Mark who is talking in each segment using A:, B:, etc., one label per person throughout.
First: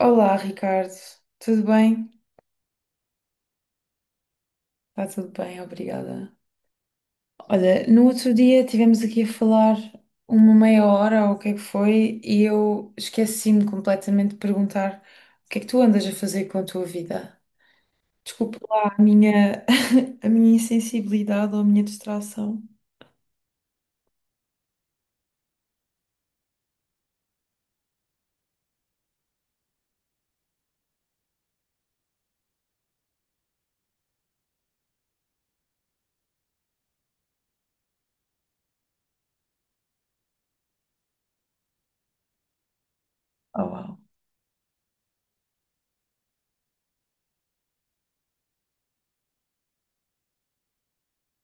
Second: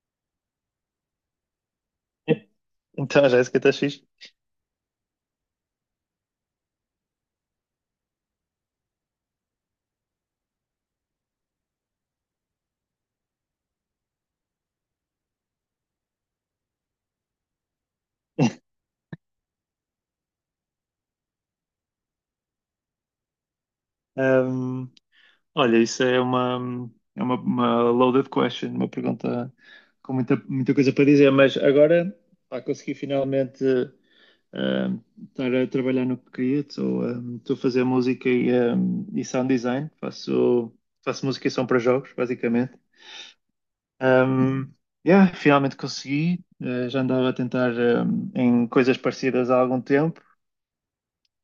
A: Olá, Ricardo. Tudo bem?
B: Então a Jéssica está fixe.
A: Está tudo bem, obrigada. Olha, no outro dia tivemos aqui a falar uma meia hora ou o que é que foi e eu esqueci-me completamente de perguntar o que é que tu andas a fazer com a tua vida. Desculpa lá a minha, a minha insensibilidade ou a minha distração.
B: Um, Olha, isso é uma loaded question, uma pergunta com muita coisa para dizer, mas agora pá, consegui finalmente, um, estar a trabalhar no que queria. Estou estou a fazer música e, e sound design, faço música e som para jogos, basicamente.
A: Oh, uau.
B: Um, yeah, finalmente consegui. Já andava a tentar, em coisas parecidas há algum tempo.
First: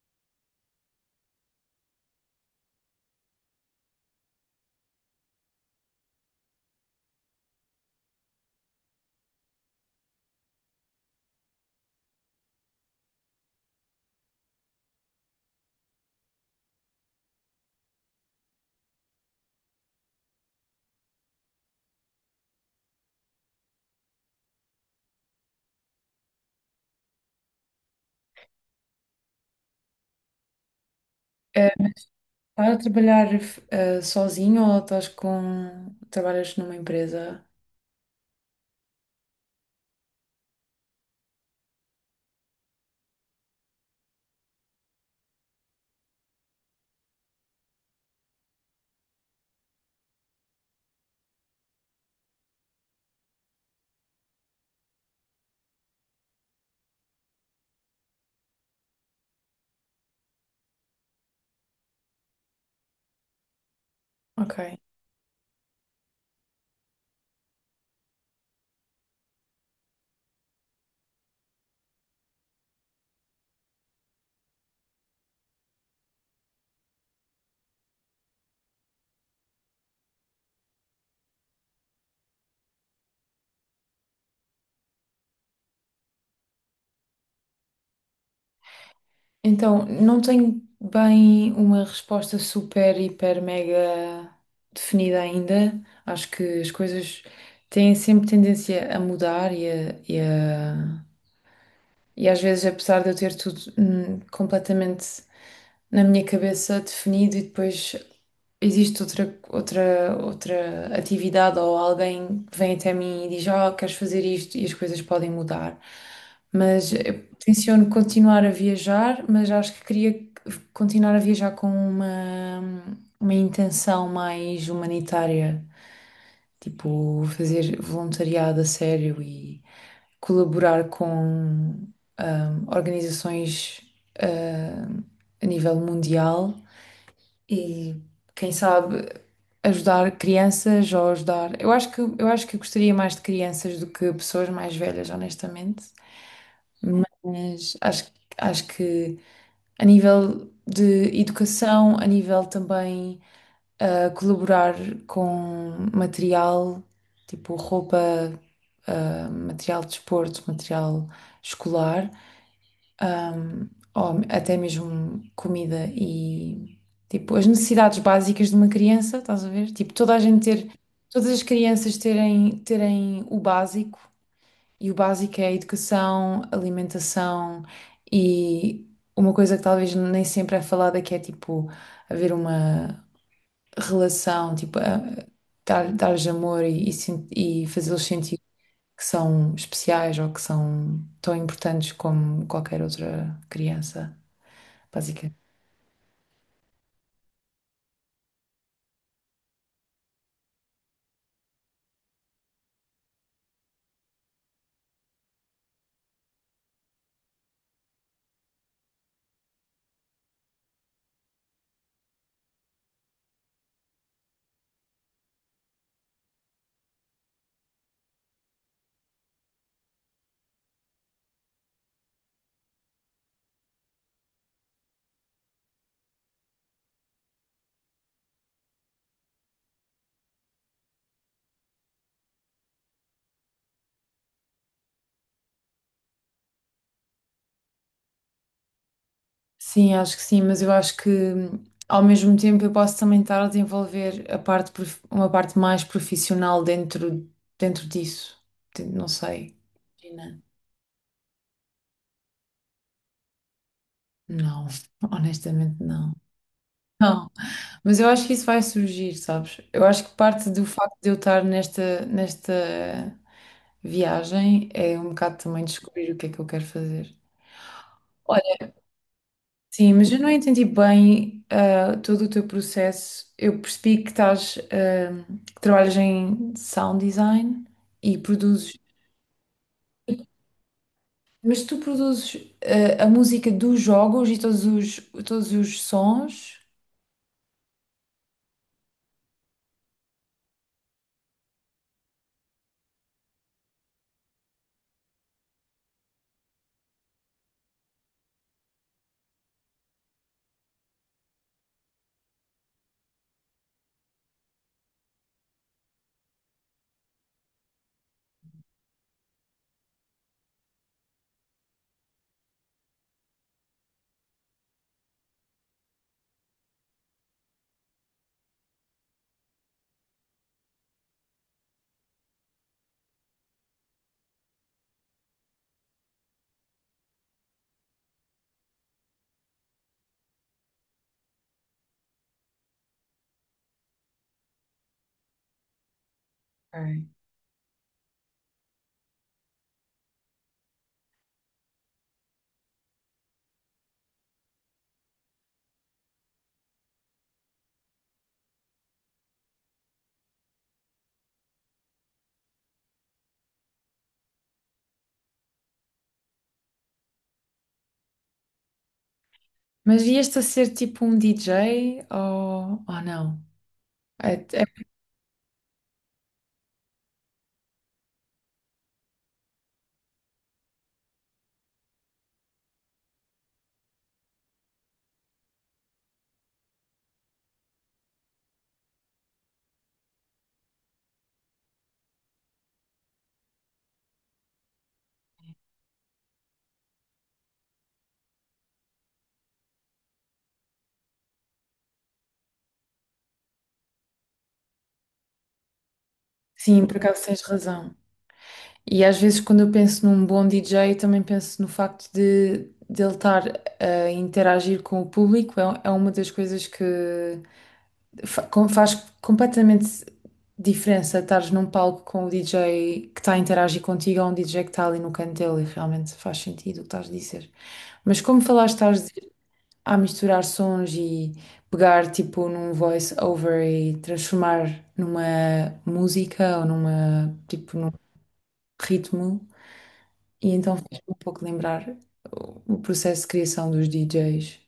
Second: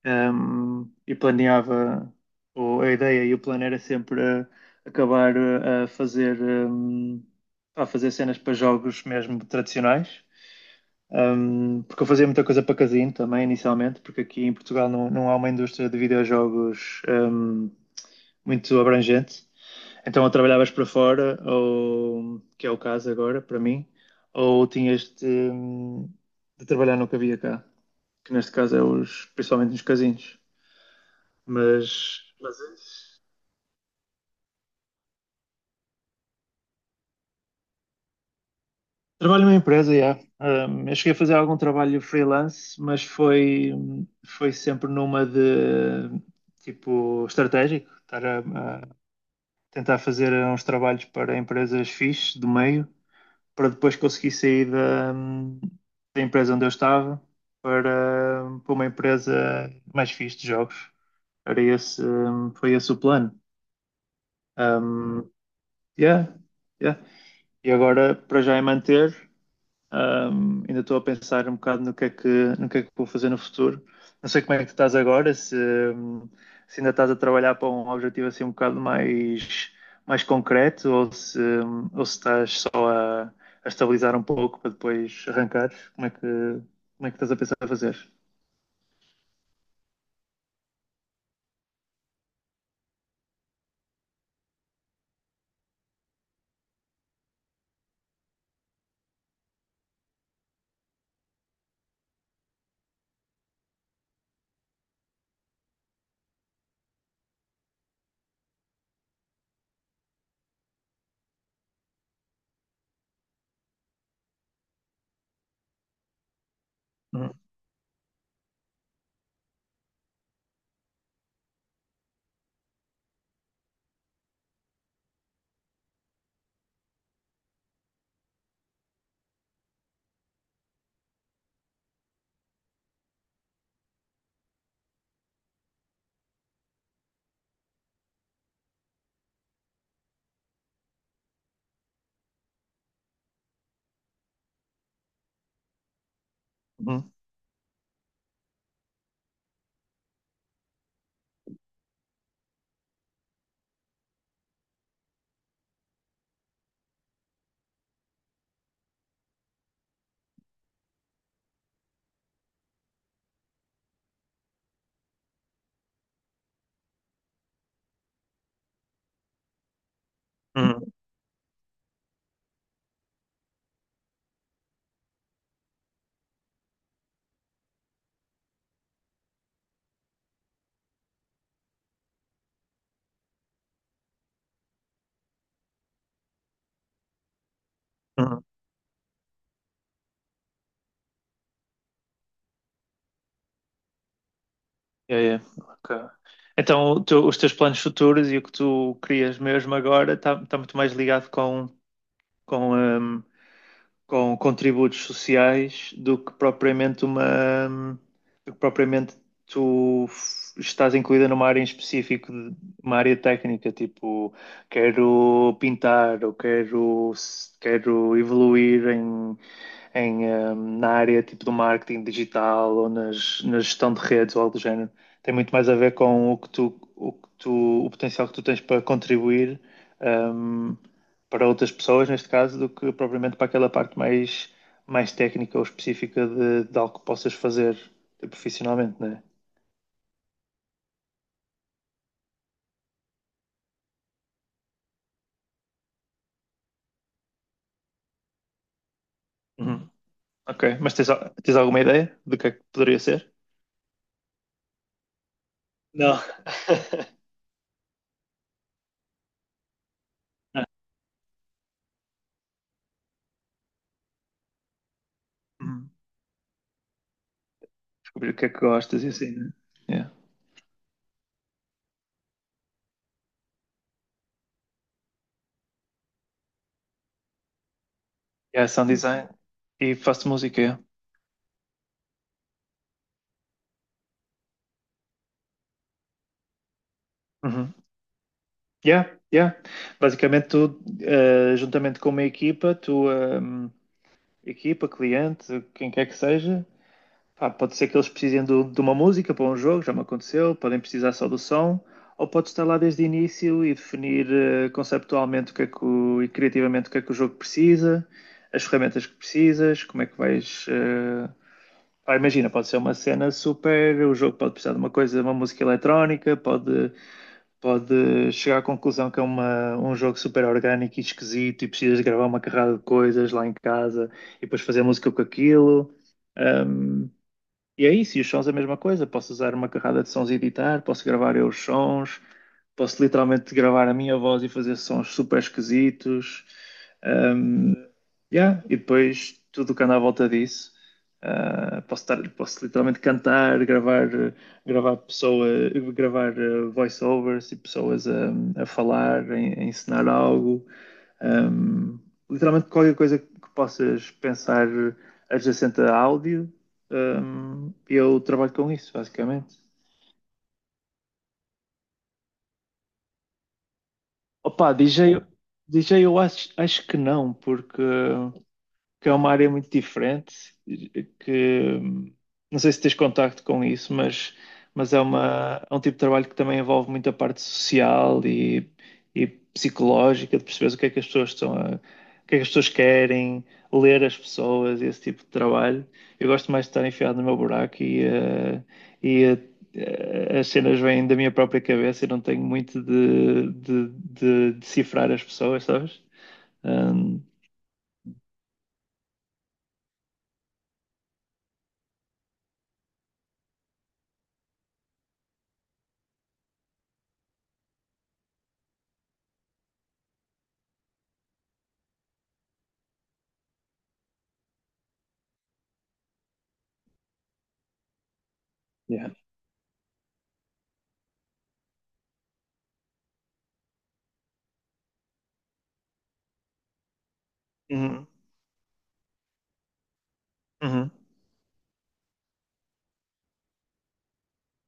B: E planeava, ou a ideia e o plano era sempre acabar, a fazer, a fazer cenas para jogos mesmo tradicionais. Porque eu fazia muita coisa para casino também inicialmente, porque aqui em Portugal não há uma indústria de videojogos muito abrangente. Então, ou trabalhavas para fora, ou que é o caso agora para mim, ou tinhas de trabalhar no que havia cá, que neste caso é os, principalmente nos casinos.
A: Mas
B: Mas,
A: estás a
B: mas
A: trabalhar sozinho ou estás com... trabalhas numa empresa?
B: trabalho numa empresa, yeah. Eu cheguei a fazer algum trabalho freelance, foi sempre numa de tipo estratégico, estar a tentar fazer uns trabalhos para empresas fixes do meio, para depois conseguir sair da empresa onde eu estava para uma empresa mais fixe de jogos. Foi esse o plano.
A: Ok.
B: Um, yeah, yeah. E agora, para já é manter. Ainda estou a pensar um bocado no que é que vou fazer no futuro. Não sei como é que tu estás agora, se ainda estás a trabalhar para um objetivo assim um bocado mais, mais concreto ou se estás só a estabilizar um pouco para depois arrancar. Como é que estás a pensar a fazer?
A: Então, não tenho bem uma resposta super, hiper, mega definida ainda. Acho que as coisas têm sempre tendência a mudar e e às vezes, apesar de eu ter tudo completamente na minha cabeça definido e depois existe outra atividade ou alguém que vem até mim e diz, oh, queres fazer isto e as coisas podem mudar. Mas eu
B: Uhum,
A: tenciono continuar a viajar, mas acho que queria continuar a viajar com uma intenção mais humanitária, tipo fazer voluntariado a sério e colaborar com organizações ah, a nível mundial e quem sabe ajudar crianças ou ajudar. Eu acho que eu gostaria mais de crianças do que pessoas mais velhas, honestamente.
B: uhum,
A: Mas acho que a nível de educação, a nível também colaborar com material, tipo roupa, material de desporto, material escolar, ahm, ou até mesmo comida e tipo as necessidades básicas de uma criança, estás a ver? Tipo,
B: uhum,
A: todas as crianças terem o básico, e o básico é a educação, alimentação e uma coisa que talvez nem sempre é falada que é tipo haver uma relação, tipo, dar-lhes amor e, e fazê-los sentir
B: uhum.
A: que são especiais ou que são tão importantes como qualquer outra criança,
B: Yeah,
A: basicamente.
B: yeah. Ok. Então, os teus planos futuros e o que tu crias mesmo agora está muito mais ligado com, com contributos sociais do que propriamente uma do que propriamente estás incluída numa área em específico, de- uma área técnica, tipo quero pintar ou quero evoluir em, eh, na área tipo do marketing digital ou na gestão de redes ou algo do género. Tem muito mais a ver com o que tu, o potencial que tu tens para contribuir, hum, para outras pessoas, neste caso, do que propriamente para aquela parte mais, mais técnica ou específica de algo que possas fazer, profissionalmente, né?
A: Sim, acho que sim, mas eu acho que, ao mesmo tempo, eu posso também estar a desenvolver uma parte mais profissional dentro, dentro disso. Não sei.
B: Uhum.
A: Imagina.
B: Ok, mas tens alguma ideia do que é que poderia ser?
A: Não, honestamente não.
B: Não.
A: Não, mas eu acho que isso vai surgir, sabes? Eu acho que parte do
B: Ah,
A: facto de eu estar nesta viagem é um bocado também
B: uhum.
A: descobrir o que é que eu quero fazer.
B: Descobrir o que é que gostas e assim, né?
A: Sim, mas
B: Yeah.
A: eu não entendi bem, todo o teu processo. Eu percebi que estás, ah, que trabalhas em sound design e
B: Yeah,
A: produzes,
B: sound design e faço música, yeah.
A: mas tu produzes, a música dos jogos e todos todos os sons.
B: Uhum. Yeah, yeah. Basicamente tu, juntamente com uma equipa, equipa, cliente, quem quer que seja. Pá, pode ser que eles precisem de uma música para um jogo, já me aconteceu, podem precisar só do som, ou pode estar lá desde o início e definir, conceptualmente o que é que e criativamente o que é que o jogo precisa, as ferramentas que precisas, como é que vais. Pá, imagina, pode ser uma cena super, o jogo pode precisar de uma coisa, uma música eletrónica, pode chegar à conclusão que é um jogo super orgânico e esquisito e precisas de gravar uma carrada de coisas lá em casa e depois fazer música com aquilo. Ahm, e é isso, e os sons é a mesma coisa. Posso usar uma carrada de sons e editar, posso gravar eu os sons, posso literalmente gravar a minha voz e fazer sons super esquisitos.
A: Ok.
B: Um, yeah. E depois tudo o que anda à volta disso. Posso literalmente cantar, gravar pessoa, gravar, voiceovers e pessoas a falar, a ensinar algo. Um, Literalmente qualquer coisa que possas pensar adjacente a áudio, eu trabalho com isso, basicamente.
A: Mas ias-te a ser tipo um DJ ou não? É, é-
B: Opa, DJ, DJ eu acho que não, porque que é uma área muito diferente, que não sei se tens contacto com isso, mas é é um tipo de trabalho que também envolve muito a parte social e psicológica, de perceberes o que é que as pessoas estão a, o que é que as pessoas querem, ler as pessoas, esse tipo de trabalho. Eu gosto mais de estar enfiado no meu buraco e as cenas vêm da minha própria cabeça e não tenho muito de decifrar as pessoas, sabes?
A: sim, por
B: Um,
A: acaso tens razão. E às vezes quando eu penso num bom DJ, também penso no facto de ele estar a interagir com o público. É, é uma das coisas que faz completamente diferença estares num palco com o DJ que está a interagir contigo ou um DJ que está ali no canto dele. E realmente faz sentido o que estás a dizer. Mas como falaste, estás
B: yeah.
A: a, misturar sons e pegar tipo num voice over e transformar numa música ou numa tipo num
B: Uhum,
A: ritmo. E então
B: uhum.
A: faz-me um pouco lembrar o processo de criação dos DJs.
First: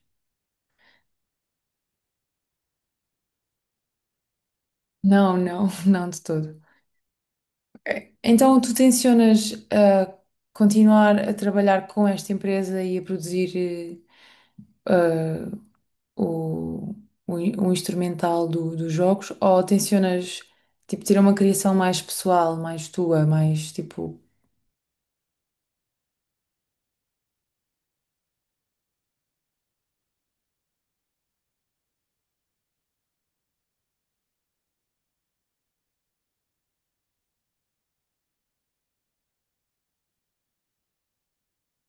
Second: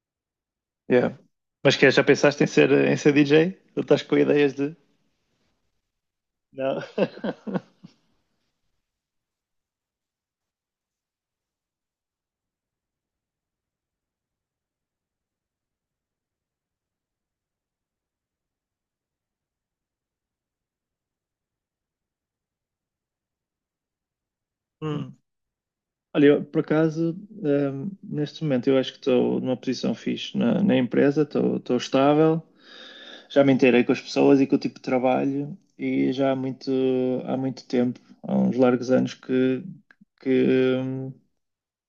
B: Yeah. Mas que é, já pensaste em ser DJ? Ou estás com ideias de.
A: Não, não, não de todo.
B: Não.
A: É, então tu tencionas a continuar a trabalhar com esta empresa e a produzir, eh, ah, o, o instrumental dos jogos, ou tencionas tipo ter uma criação mais pessoal, mais tua, mais tipo...
B: Hum. Olha, eu, por acaso, neste momento eu acho que estou numa posição fixe na empresa, estou estável, já me inteirei com as pessoas e com o tipo de trabalho e já há muito tempo, há uns largos anos que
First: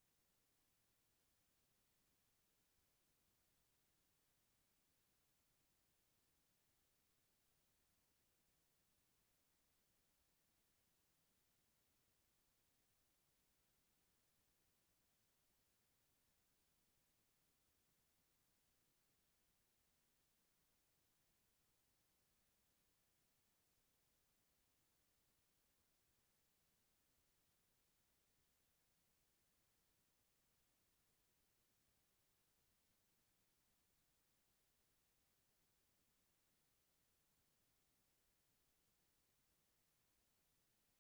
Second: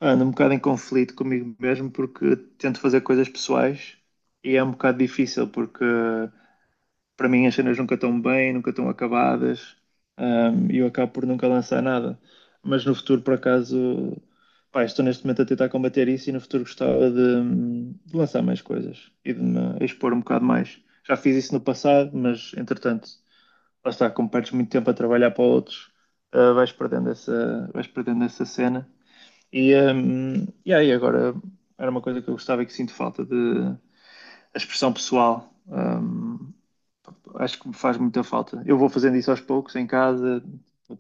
B: ando um bocado em conflito comigo mesmo porque tento fazer coisas pessoais e é um bocado difícil porque para mim as cenas nunca estão bem, nunca estão acabadas, e eu acabo por nunca lançar nada. Mas no futuro, por acaso, pá, estou neste momento a tentar combater isso e no futuro gostava de lançar mais coisas e de me expor um bocado mais. Já fiz isso no passado, mas entretanto, lá está, como perdes muito tempo a trabalhar para outros, ah, vais perdendo vais perdendo essa cena. E aí agora era uma coisa que eu gostava e que sinto falta de a expressão pessoal. Acho que me faz muita falta. Eu vou fazendo isso aos poucos em casa,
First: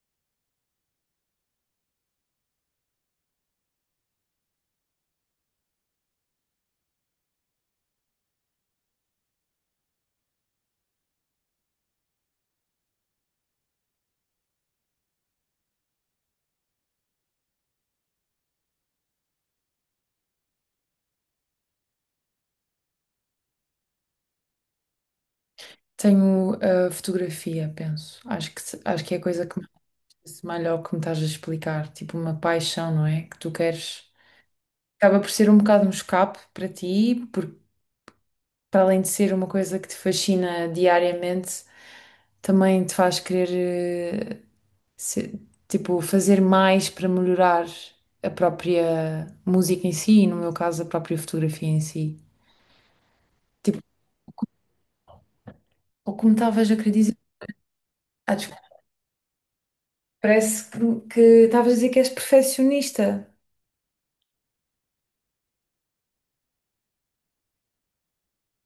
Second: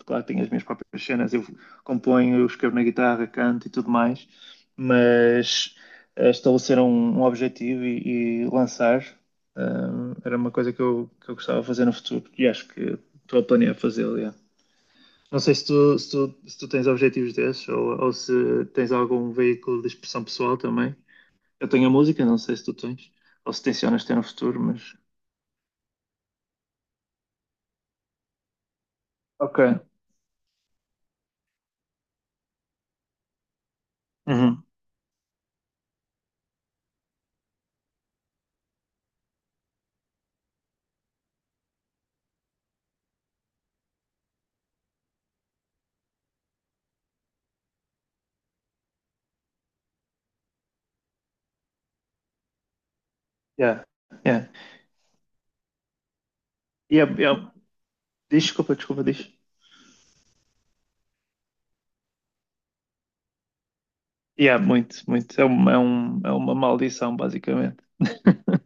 B: claro que tenho as minhas próprias cenas, eu componho, eu escrevo na guitarra, canto e tudo mais, mas, estabelecer um objetivo e lançar, eh, era uma coisa que que eu gostava de fazer no futuro e acho que estou a planear fazê-lo. Yeah. Não sei se tu tens objetivos desses ou se tens algum veículo de expressão pessoal também. Eu tenho a música, não sei se tu tens, ou se tencionas ter no futuro, mas.
A: Tenho a fotografia, penso. Acho que se- Acho que é a coisa que
B: Ok.
A: mais se assemelha ao que me estás a explicar, tipo uma paixão, não é? Que tu queres...
B: Uhum.
A: Acaba por ser um bocado um escape para ti, porque para além de ser uma coisa que te fascina diariamente, também te faz querer, se- tipo, fazer mais para melhorar a própria música em si, e no meu caso, a própria fotografia em si. Tipo,
B: Yeah, yeah.
A: ou como estavas a querer
B: Yeah,
A: dizer,
B: yeah.
A: ah, desculpa.
B: Desculpa, desculpa, diz.
A: Parece que estavas a dizer que és perfeccionista.
B: Yeah, muito, muito. É é uma maldição, basicamente.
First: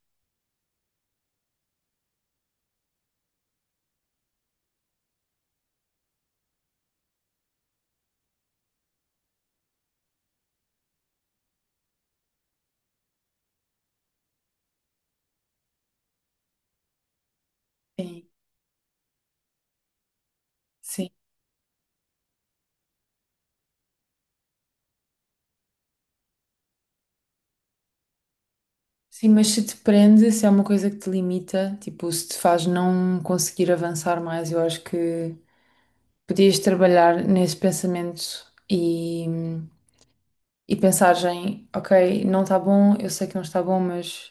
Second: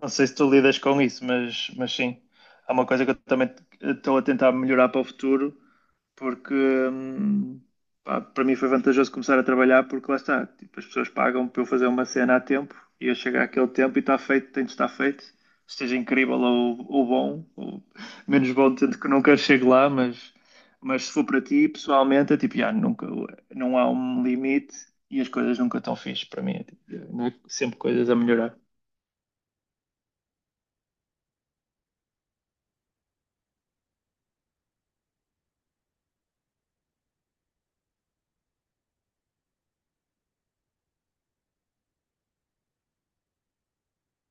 B: Não sei se tu lidas com isso, mas sim, é uma coisa que eu também estou a tentar melhorar para o futuro, porque pá, para mim foi vantajoso começar a trabalhar, porque lá está, tipo, as pessoas pagam para eu fazer uma cena a tempo e eu chego àquele tempo e está feito, tem de estar feito, esteja incrível ou bom, ou
A: Sim,
B: menos bom, tanto que nunca chego lá, mas
A: sim.
B: se for para ti, pessoalmente, é tipo, já, nunca, não há um limite e as coisas nunca estão fixe para mim, é, tipo, sempre coisas a melhorar.
A: Sim, mas se te prende, se é uma coisa que te limita, tipo, se te faz não conseguir avançar mais, eu acho que podias trabalhar nesse pensamento e pensares em, ok, não está bom, eu sei que não está bom, mas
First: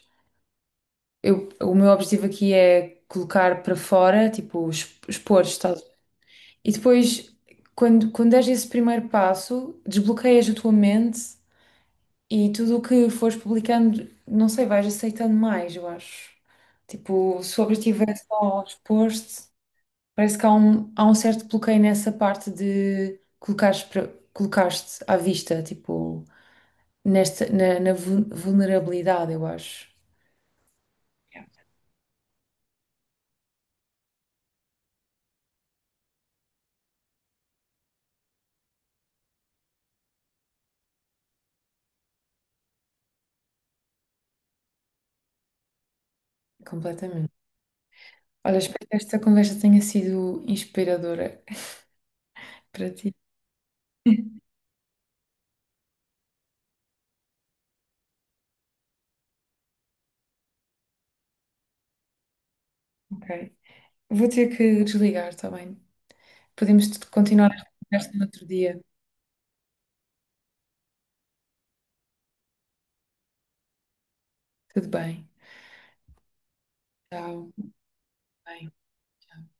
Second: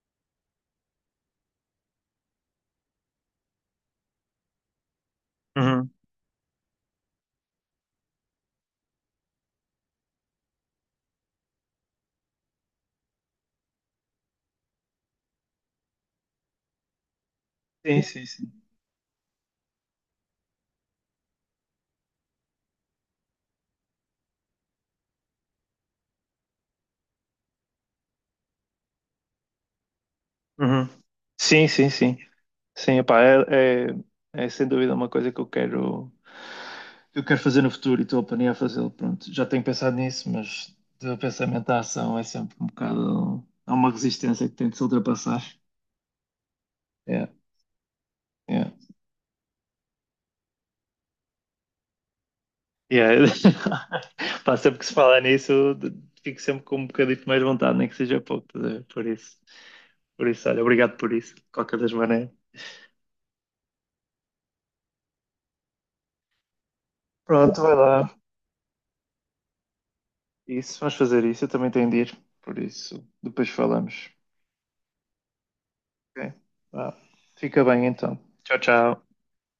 A: eu, o meu objetivo aqui é colocar para fora, tipo, expor, estás? E depois, quando deres esse primeiro passo, desbloqueias a tua mente e tudo o que fores publicando, não sei, vais aceitando mais, eu acho. Tipo, se o objetivo
B: Sim,
A: é
B: sim, sim.
A: só expor-te. Parece que há há um certo bloqueio nessa parte de colocares-te à vista, tipo, na vulnerabilidade, eu acho.
B: Uhum.
A: Yeah.
B: Sim, sim, sim. Sim, pá, é sem dúvida uma coisa que que eu quero fazer no futuro e estou a planear fazê-lo. Pronto, já tenho pensado nisso, mas do pensamento à ação é sempre um bocado. Há uma resistência que tem de se ultrapassar. É,
A: Completamente. Olha,
B: é.
A: espero que esta conversa tenha sido inspiradora para ti.
B: Yeah. Pá, sempre que se fala nisso, de- fico sempre com um bocadinho de mais vontade, nem que seja pouco, estás a ver? Por isso. Por isso, olha, obrigado por isso, de qualquer das maneiras.
A: Ok. Vou ter que desligar, está bem? Podemos continuar
B: Pronto,
A: esta
B: vai
A: conversa
B: lá.
A: no outro dia.
B: Isso, vamos fazer isso. Eu também tenho de ir, por isso depois falamos.
A: Tudo bem.
B: Ok? Vá.
A: Tchau.
B: Fica bem então. Tchau,
A: Bem.
B: tchau.
A: Tchau.